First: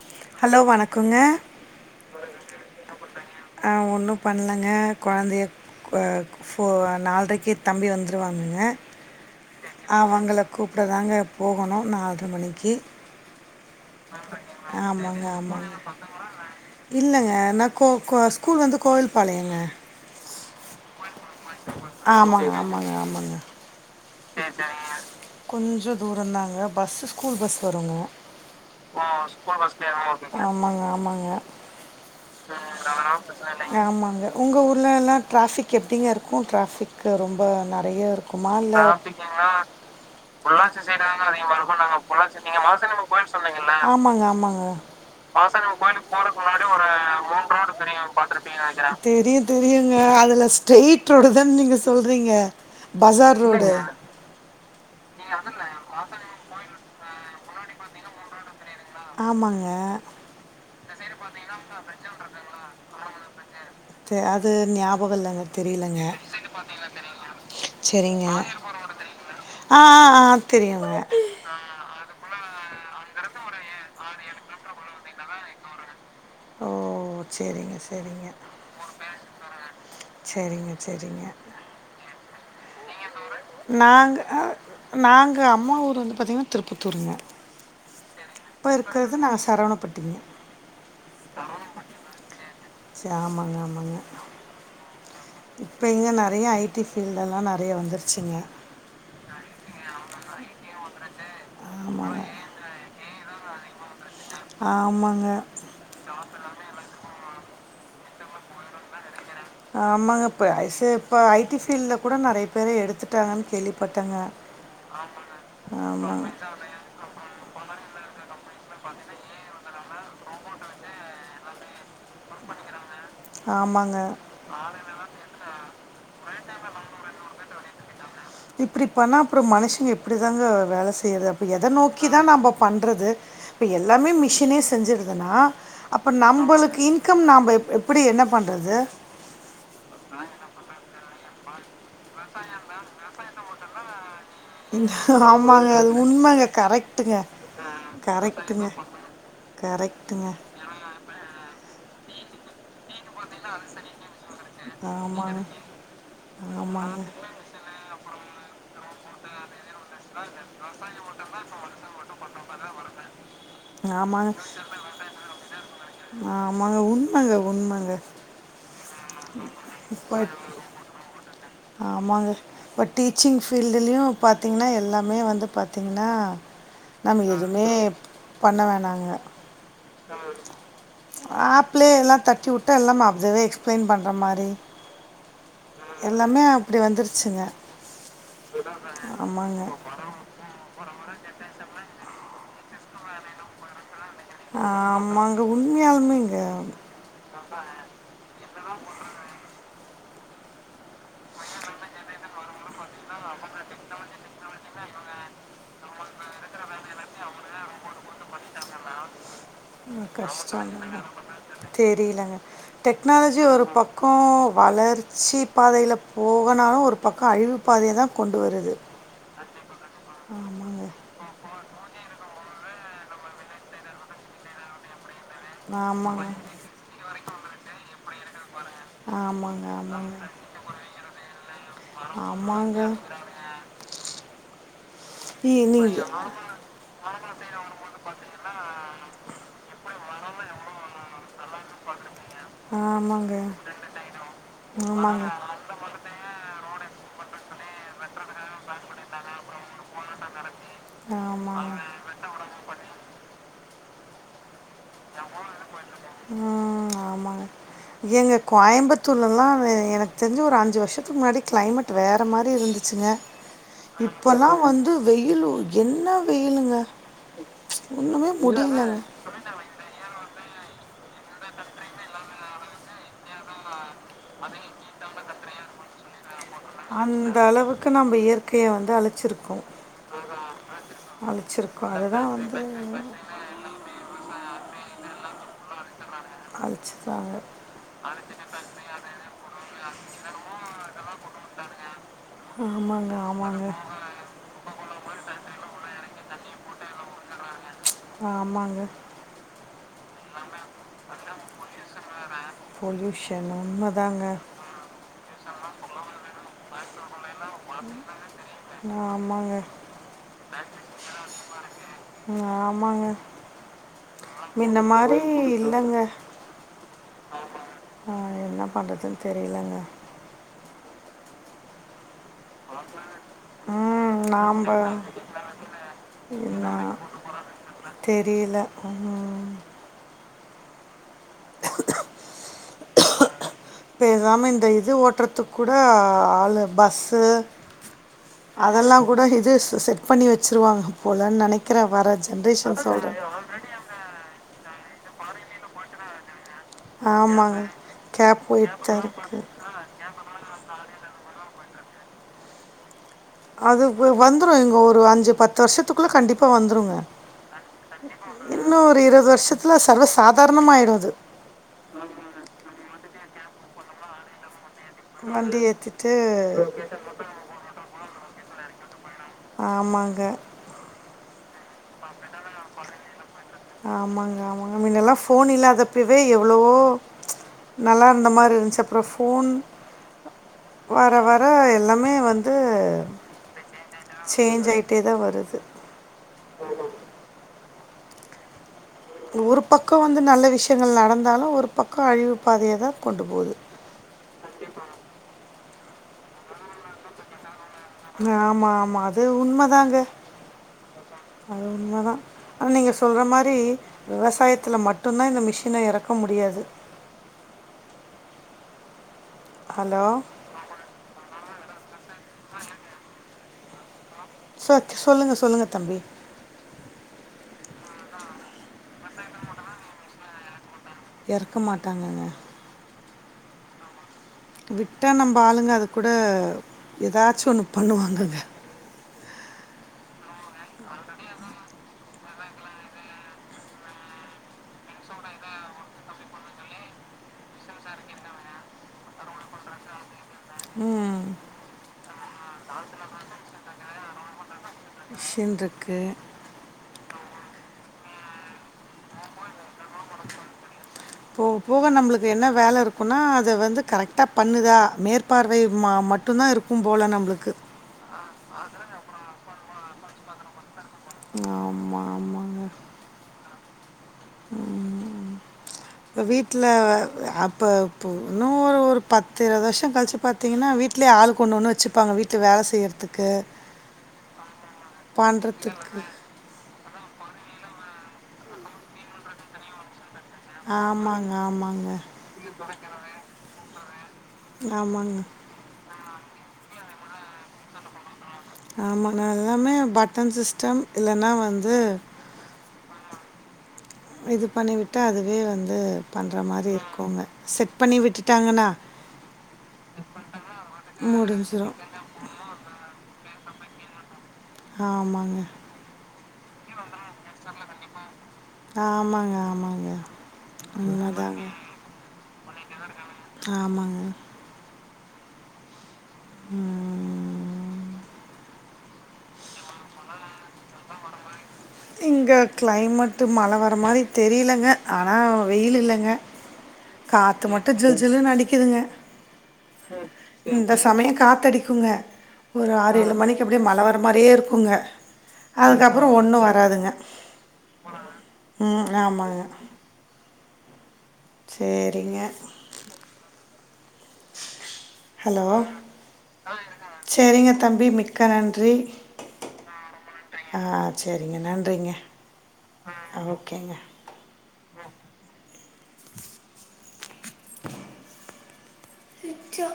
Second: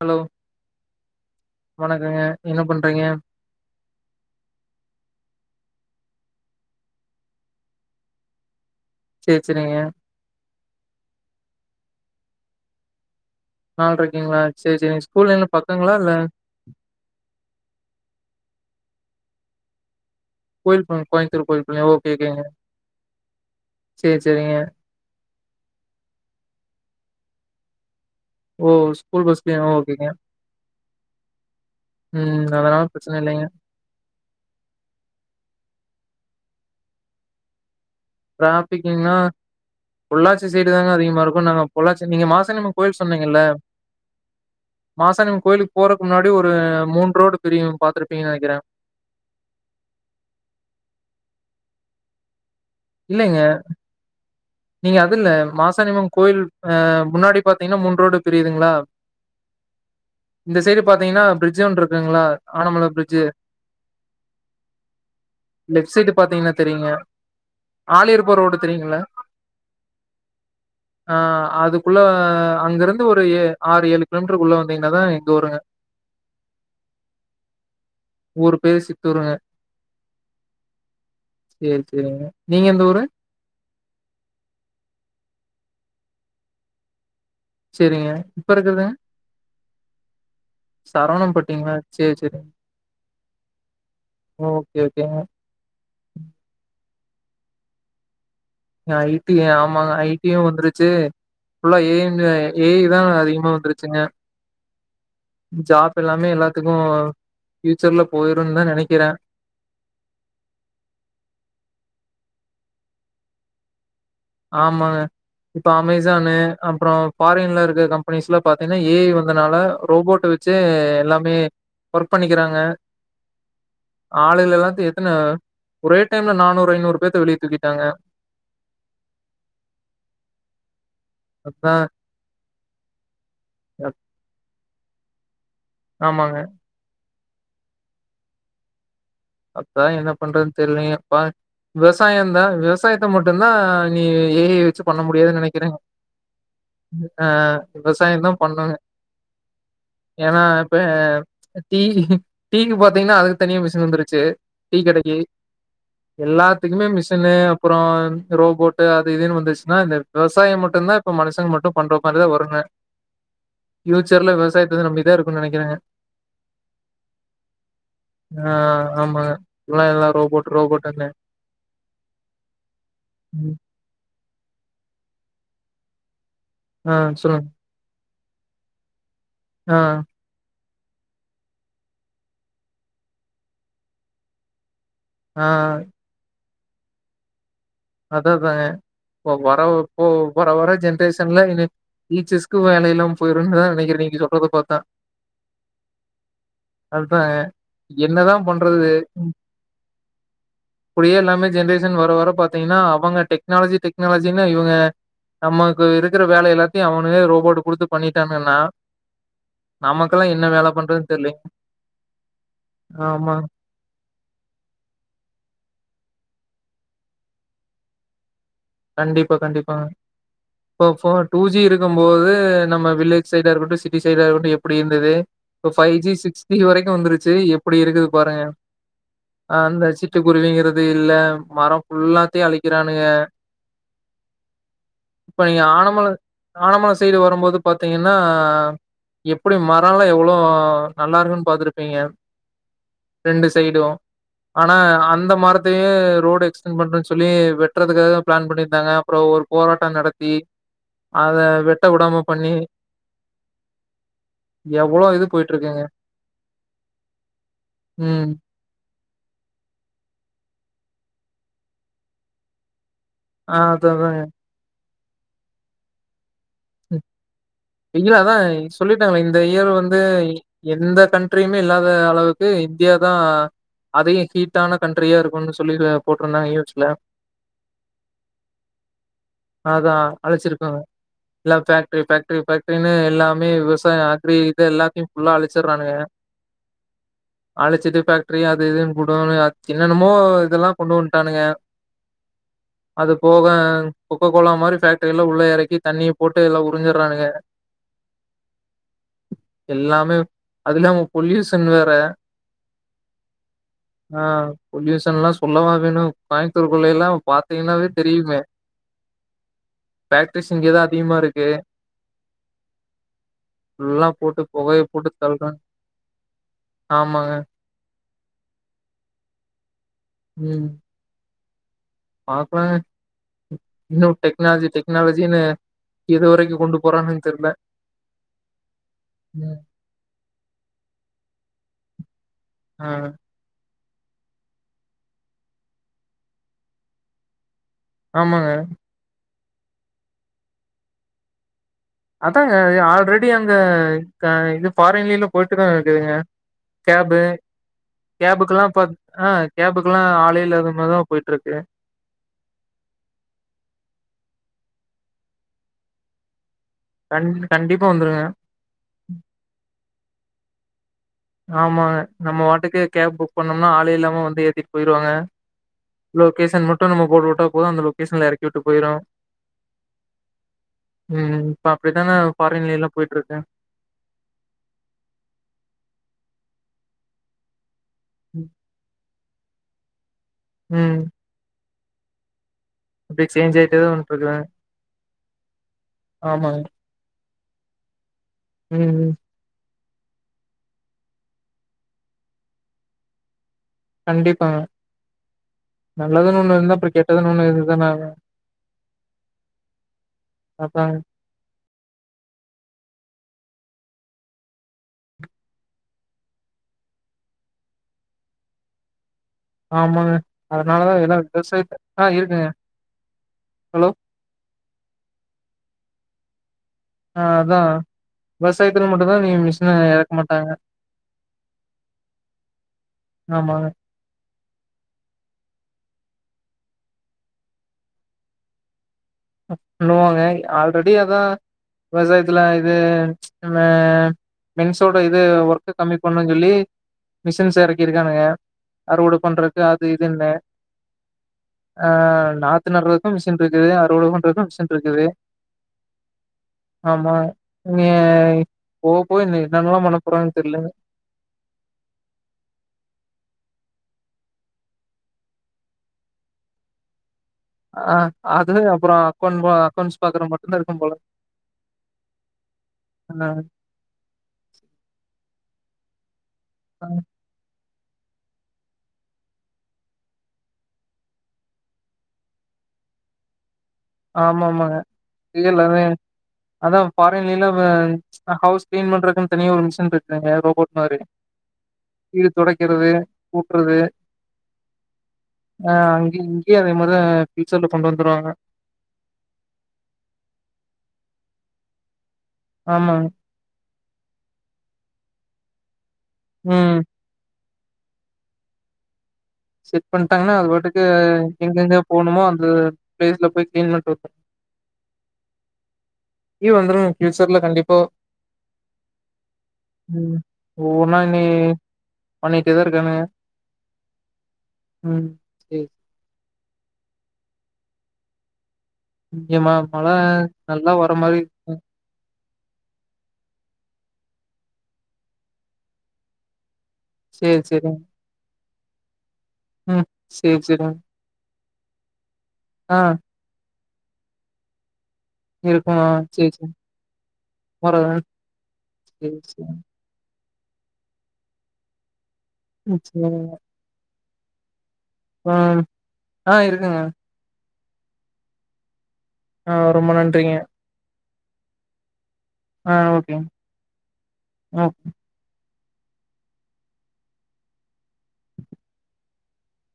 Hello hello வணக்கோங்க வணக்கங்க என்ன பண்றீங்க நா ஒன்னு பண்ணலங்க கொழந்தைய அ போர் நால்ரைக்கே தம்பி வந்துருவாங்கங்க சேரி சேரிங்க அவுங்கள கூப்புட தாங்க போகணு நால்ர மணிக்கி நால்ரைக்குங்களா சேரி சேரிங்க ஸ்கூல் என்ன பக்கோங்ளா இல்ல இல்லங்க நா கோ கோ ஸ்கூல் வந்து கோவில் பாளையங்க கோயில் பாளைய கோய்ம்த்தூர் கோயில் பாளைய ஓகே ஒகேங்க செரி செரிங்க கொஞ்ச தூரோந்தாங்க பஸ்ஸு ஸ்கூல் பஸ் வருங்க ஓ ஸ்கூல் பஸ்லயா ஓகேங்க ஆமாங்க ஆமாங்க ம் சேரிங்கா அதனால பிரச்சன இல்லைங்க ப்ரச்சன இல்லை ஆமாங்க உங்க ஊர்லலா ட்ராஃபிக் எப்டிங்க இருக்கு ட்ராஃபிக்கு ரொம்ப நறைய இருக் குமா இல்ல டிராபிக்னா பொள்ளாச்சி சைடு பொல்லாச்சி தாங்க சைட் [unintelligible] அதிகமா இருக்கு நாங்க பொள்ளாச்சி பொல்லாச்சி நீங்க மாசாணியம்மன் மாசானிம்மா கோயில் சொன்னீங்கல்ல சொன்னிங்களே மாசனிம்மா கோயிலுக்கு போறக்கு முன்னாடி ஒரு மூன் ரோடு பிரியு பாத்துருப்பீங்க நெனைக்கிறே தெரியு தெரியுங்க அதுல ஸ்ட்ரைட் ரோடு தானே நீங்க சொல்றீங்க இல்லைங்க பசார் ரோடு நீங்க அது இல்ல மாசனிம்மா கோயில் ஆ முன்னாடி பாத்தீங்கன்னா மூன் ரோடு பிரியுதுங்களா ஆமாங்க இந்த சைடு பாத்தீங்கன்னா பிரிட்ஜ் ஒன்னு இருக்குங்களா ஆனமல பிரிட்ஜு தெ அது ஞாபக இல்லைங்க தெரியலங்க செரிங்க ஆலியர்பர் ரோடு தெரியுங்களே ஆ ஆ ஆ தெரியுங்க ஆ அதுக்குள்ள அங்க இருந்து ஒரு ஆறு ஏழு கிலோமீட்டருக்குள்ள வந்தீங்கன்னா தா எங்க ஊருங்க [unintelligible] ஓ சரிங்க சரிங்க ஊர் பேரு சித்தூருங்க. சரிங்க சரிங்க சேரி சரிங்க நீங்க எந்த ஊரு நாங்க அ நாங்க அம்மா ஊர் வந்து பாத்திங்கன்னா திருப்பத்தூருங்க செரிங்க. இப்ப இருக்கறது நா சரவணப்பட்டிங்க சரவணம் பட்டீங்களா சேரி சேரி சரி ஆமாங்க ஓகே ஓகேங்க இப்ப இங்க நெறைய ஐடி ஃபீல்டெல்லா நெறைய வந்துருச்சுங்க ஐடி ஆமாங்க ஐடியு வந்துருச்சு ஃபுல்லா ஏ ஐ ஆமாங்க ங்க ஏ ஐ தா அதிகமா வந்துருச்சுங்க ஆமாங்க ஜாப் எல்லாமே எல்லாத்துக்கும் ஃபியூச்சர்ல போயிருன் தா நெனைக்கிறே ஆமாங்க இப்போ ஐ ச இப்போ ஐ டி ஃபீல்ட்ல் கூட நெறைய பேர எடுத்துட்டாங்கன்னு கேள்விப்பட்டேங்க ஆமாங்க இப்ப ஆ அமேசானு அப்புறோ ஃபாரின்ல இருக்க கம்பெனிஸ்ல பாத்தீங்கன்னா ஏ இ வந்தனால ரோபோட்டு வெச்சே எல்லாமே ஒர்க் பண்ணிக்கிறாங்க ஆமாங்க ஆளுகள எல்லாத்து எத்தன ஒரே டைம்ல நானூறு ஐநூறு பேத்த வெளிய தூக்கிட்டாங்க இப்டி பண்ணா அப்புறோ மனுஷங்க எப்டிதாங்க வேல செய்யறது அப்ப எத அதா நோக் கிதா நம்ப பண்றது இப்ப எல்லாமே மிஷினே செஞ்சடுதுன்னா அப்ப ஆமாங்க நம்பளுக்கு இன்கம் நாப எப்டி என்ன பண்றது அப்ப என்ன பண்றதுன்னு தெரிலயே அப்பா விவசாய தா விவசாயத்த மட்டுதா இனி ஏ ஐ வெச்சு பண்ண முடியாதுன்னு நெனைக்கிறே ஆமாங்க. அது உண்மங்க. கரெக்ட்டுங்க. ஆ விவசாய தா கரெக்ட்டுங்க. பண்ணுங்க கரெக்ட்டுங்க. ஏன்னா இப்ப டீ டீக்கு பாத்தீங்கன்னா அதுக்கு தனியா மிஷின் வந்துருக் கு டீ கடைக்கி ஆமாங்க. எல்லாத்துக்குமே ஆமாங்க. மிஷின்ல யே அப்புறோ ரோபோட்டு அது இதுன்னு வந்துச்சுன்னா இந்த விவசாய மட்டுதா இப்ப மனுஷங்க மட்டு பண்ற மாரிதா வருங்க ஆமாங்க. ஃபியூச்சர்ல விவசாயத்த வந்து நம்பிதா இருக் குன் நெனைக்கிறேங்க ஆமாங்க உண்மங்க உண்மங்க ஆ ஆமாங்க எல்லா எல்லா இப்ப ரோபோட் ரோபோட்டுன்னு ஆமாங்க பட் டீச்சிங் ஃபீல் டுலயு பாத்தீங்கன்னா எல்லாமே வந்து பாத்தீங்கன்னா ஆ நம்ம சொல்லுங்க. எதுவுமே பண்ண வேணாங்க ஆ ஆப்ளே எல்லா தட்டி வுட்டா எல்லா [unintelligible] எக்ஸ்பிளைன் பண்ற மாரி ஆ எல்லாமே அப்புடி வந்துருச்சுங்க அததங்க வ ஆமாங்க வரவு இப்ப வர வர ஜென்ரேஷன்ல இனி டீச்சஸ்கு வேலையில்லாம போயிருன்னுதா நெனைக்க [unintelligible] ஆமாங்க உண்மையாலுமேங்க அதுதாங்க என்னதா பண்றது அப்படியே எல்லாமே ஜென்ரேஷன் வர வர பாத்தீங்கன்னா அவுங்க டெக்னாலஜி டெக்னாலஜின்னு இவுங்க நமக்கு இருக்கற வேலை எல்லாத்தையு அவனுக ரோபோட்டு குடுத்து பண்ணிட்டானுகன்னா கஷ்டங்க பண்றதுன்னு தெரியலங்க. தெரியலங்க ஆமா. டெக்னாலஜி ஒரு பக் கோ வளர்ச்சி பாதையிலே போகனாலு ஒரு பக்க அழிவு பாதைய தா கொண்டு வருது கண்டிப்பா கண்டிப்பா ஆமாங்க இப்போ டூ ஜி இருக்கம் போது நம்ம வில்லேஜ் சைடா இருக்கட்டு சிட்டி சைடா இருக்கட்டு‌ எப்படி இருந்தது இப்ப ஃபைவ் ஜி சிக்ஸ் ஆமாங்க ஜி வரைக்கு வந்துருச்சி எப்புடி இருக்குது பாருங்க அ ஆமாங்க அந்த ஆமாங்க சிட்டு குருவிங்கறது இல்ல மரம் ஃபுல்லாத்தையு ஆமாங்க அழிக்கிறானுங்க இப்ப நீங்க ஆனமல ஆனமல சைடு வரும்போது பாத்தீங்கன்னா எப்படி மரம்ல்லா எவ்ளோ நல்லா இருக்குன்னு பாத்து இருப்பீங்க ஆமா ரெண்டு சைடு ஆனா அந்த மரத் ரோடு எக்ஸ்டெண்ட் பண்றன்னு சொல்லி வெட்டுறதுக்காகா பிளான் பண்ணிருந்தாங்க அப்புறம் ஒரு போராட்டோ நடத்தி அத வெட்ட ஆமாங்க வுடாம பண்ணி எவ்ளோ இது போயிட்டு இருக்குங்க ம் ஆமாங்க ம் எங்க கோயம்புத்தூர்லல்லா எனக்கு தெரிஞ்சி ஒரு அஞ்சு வருஷத்துக்கு முன்னாடி கிளைமேட் வேற மாரி இருந்துச்சுங்க ஆ அததாங்க இப்பவ்லா வந்து வெயிலு என்ன வெயிலுங்க வெகிலா த ஒண்ணுமே முடியலங்க. சொல்லிடாங்களே இந்த இயர் வந்து எந்த கண்ட்ரியுமே இல்லாத அளவுக்கு இந்தியாதா அதையும் ஹீட்டான கண்ட்ரியா இருக்குன் சொல்லி போட்டிருந்தாங்க யூ அந்த அளவுக்கு நம்ப இயற்கைய வந்து அழிச்சிர்கோ ல்லா பேக்டிரி பேக்டிரி பேக்டிரின்னு எல்லாம் மே விவசாயோ அக்ரி இது எல்லாத்தையு புல்லா அழிச்சுற்றானுங்க அழ்சித்தா அழிச்சிட்டு பேக்ட்ரி அது இதுன்னு கூடோன்னு என்னன்னமோ இதெல்லா கொண்டு வந்டானுங்க ஆமாங்க ஆமாங்க கொக்கோக்கோலா மாரி பேஃக்ட்ரியெல்லா உள்ள எறக்கி தண்ணி போட்டு எல்லா உறிஞ்சிற்றானுங்க ஆமாங்க எல்லாமே அது இல்லாம பொல்யூசன் வேற பொல்யூஷன் உண்மதாங் அ பொல்யூசன்ல்லா சொல்லவா வேணு கோயம்பத்தூர் குள்ளையெல்லா பாத் தீங்கன்னாவே தெரியுமே ஆமாங்க, ஃபேக்ட்ரீஸ் இங்க தா அதிகமா இருக்கு ஆமாங்க. நல்லா போட்டு புகைய முன்ன போட்டு மாரி தள்றா இல்லங்க. ஆமாங்க ஆ என்ன பண்றதுன் தெரிலங்க ம் பார்க்கலாங்க இன்னு ம் நாம் டெக்னாலஜி டெக்னாலஜின்னு எதுவரைக்கு என்ன கொண்டு போறாங்கன்னு தெர்ல ம் ஆ பேசாம இந்த இது ஓட்றதுக் கூட ஆளு பஸ்சு ஆமாங்க அதலாம் கூட இது செ செட் பண்ணி வச்சிருவாங்க போல நனைக் க்கிற வர ஜென்ரேஷன் சொல்ற ங்க இது க ஃபாரின்லெல்லாம் போயிட்டு தான் இருக்குதுங்க கேபு ஆமாங்க கேப் கேபுக்கெல்லாம் போயிட்டு பார்த் தான் அ இருக்குது கேபுக் கெல்லா ஆளேயில்லாத மார் தான் போயிட்டுருக்கு அது வந்துரும் இங்க ஒரு அஞ்சு பத்து வருஷத்துக்குள்ள கண்டிப்பா வந்துருங்க கண் கண்டிப்பா வந்துருங்க இன்னும் ஒரு இருவது வருஷத்துல சர்வ சாதாரணமாயிடும் அது ஆமாங்க நம்ம வாட்டுக்கு கேப் புக் பண்ணோம்னா ஆளே இல்லாம வந்து ஏத்தி போயிருவாங்க வண்டி ஏத்திட்டு லொகேஷன் மட்டும் நம்ம போட்டு வுட்ட போதும் அந்த லொகேஷன்ல எறக்கி வுட்டு போயிரும் ஆமாங்க ம் இப்ப அப்டித்தான ஃபாரின்ல எல்லாம் போயிட்டு இருக்கு ஆமாங்க ஆமாங்க முன்னலா ஃபோன் இல்லாத அப்பவே எவ்ளவோ நல்லா இருந்த மாரி இருந்துச்சு அப்றோ ஃபோன் ம் வர வர வ எல்லாமே வந்து இப்டி சேஞ்ச் ஆயிட்டே வந்ட்ருக்குங்க சேஞ்ச் ஆயிட்டே தா வருது ஆமாங்க ம் ம் ஒரு பக்கம் வந்து நல்ல விஷ்யங்கள் நடந்தாலும் ஒரு பக்கம் அழிவு பாதய தான் கொண்டு போது கண்டிப்பாங்க நல்லதுன் ஒண்ணு இருந்தா அப்ற கெட்டதுன் ஒண்ணு இருந்தன ஆகனு ம் ஆமா ஆமா அது உண்மதாங்க அதாங்க அது உண்மதா ஆனா நீங்க சொல்ற மாரி விவசாயத்ல மட்டுந்தான் இந்த மிஷின எறக்க முடியாது ஹலோ ஆமாங்க அதனால தான் எல்லாம் விவசாயத்த ஆ இருக்கங்க ஹலோ சத் சொல்லுங்க சொல்லுங்க தம்பி ஆ அதான் விவசாயத்ல மட்டும் தான் இவிய்ங்க மிஷின எறக்க மாட்டாங்க எறக்க மாட்டாங்கங்க ஆமாங்க விட்டா நம்ப ஆளுங்க அது கூட ஏதாச்சு ஒன்னு பண்ணுவாங்கங்க பண்ணுவாங்க இல்ல ஆல்ரெடி அதான் வெவசாயத்துல இது நம்ம மென்ஸோட இது ஒர்க்க கம்மி பண்ணும் சொல்லி மிஷின்ஸ எறக்கிருக்காங்க அறுவட பண்றது அது இதுன்னு ம் ஆ நாத்து நடுறதுக்கு மிஷின் இருக்குது அறுவட பண்றதுக்கு மிஷின் இருக்குது மிஷின்ட்ருக்கு ஆமா இனி போக போ என்னென்னல்லாம் பண்ணப்போறாங்கன் தெர்ல போக போக நம்ளுக்கு என்ன வேல இருக்குனா அத வந்து கரெக்டா பண்ணுதா மேற்பார்வை ம மட்டும் தான் இருக் க்கும் போல நம்ளுக்கு ஆ அது அப்றோம் அக்கவுண் அக்கௌண்ட்ஸ் பாக்குற மட்டும்தான் இருக்கும் போல ஆமா ஆமாங்க என்னங்க ம் ம் இப்ப வீட்ல்ல அப்ப இப்போ இன்னும் ஒரு ஒரு பத்து இருவது வருஷம் கழிச்சு பார்த்தீங்கன்னா வீட்லயே ஆளுக்கு ஒன்னு ஒன்னு வச்சுப்பாங்க வீட்டு வேல செய்ரதுக்கு ஆமா மாங்க இது எல்லாமே பண்ணுறதுக்கு அதா பாரின்லீலா வெ ச் ஹவ்ஸ் க்ளீன் பண்றக்குன் தனியா ஒரு மிஷின் இருக்குலீங்க ரோ போட்னாரு ஆமாங்க ஆமாங்க வீடு தொடைக்கிறது கூட்றது ஆமாங்க ஆ அங்கய் இங்யே அதே மாரிதா ஆ ஃப்யூச்சர்ல கொண்டு வந்துருவாங்க ஆமாங்க எல்லாமே பட்டன் சிஸ்டம் இல்லனா வந்து ஆமாங்க இது பண்ணிவிட்டா அதுவே வந்து பண்ற மாரி ம் இர்க்குங்க. செட் பண்ணி விட்டுட்டாங்கன்னா செட் பண்ட்டாங்னா அது பாட்டுக்கு முடிஞ்சிடும் எங்கெங்க போணுமோ அந்த பிளேஸ்ல போய் கிளீன் பண்ட்டு வந்ரு ஆமாங்க ஈ வந்துரோ ஃபியூச்சர்ல கண்டிப்பா ஆமாங்க ஆமாங்க ம் ஓனா நீ உண்மைதாங்க பன்னிட்டேதா இருக்கானு ஆமாங்க ம் சேரி ம்ம்ம்ம் ஏம்மா மழ நல்லா வர மாரி ம் இங்க க்ளைமேட்டு மழ வர்ர மாரி தெரியுலங்க ஆனா வெயில் இல்லங்க சேரி காத்து மட்டு சேரிங் ஜில் ஜில்லுனு அடிக்குதுங்க ம் சேரி இந்த சேரிங் சமயோ காத்தடிக்குங்க ஒரு ஆ ஆரேலு மணிக் எப்டியோ மழ வர மாரியே இருக்குங்க இருக்குமா அதுக்கப்புறோ சேரி ஒண்ணோ சேரி வராதுங்க வர்றேன் ம் சேரி ஆமாங்க சேரி சேரிங்க ம் சேரி ஹலோ ஆ இருக்குங்க செரிங்க தம்பி மிக்க நன்றி ஆ ரொம்ப நன்றிங்க ஆ சேரிங்க நன்றிங்க ஆ ஓகேங்க ஓ நித்யா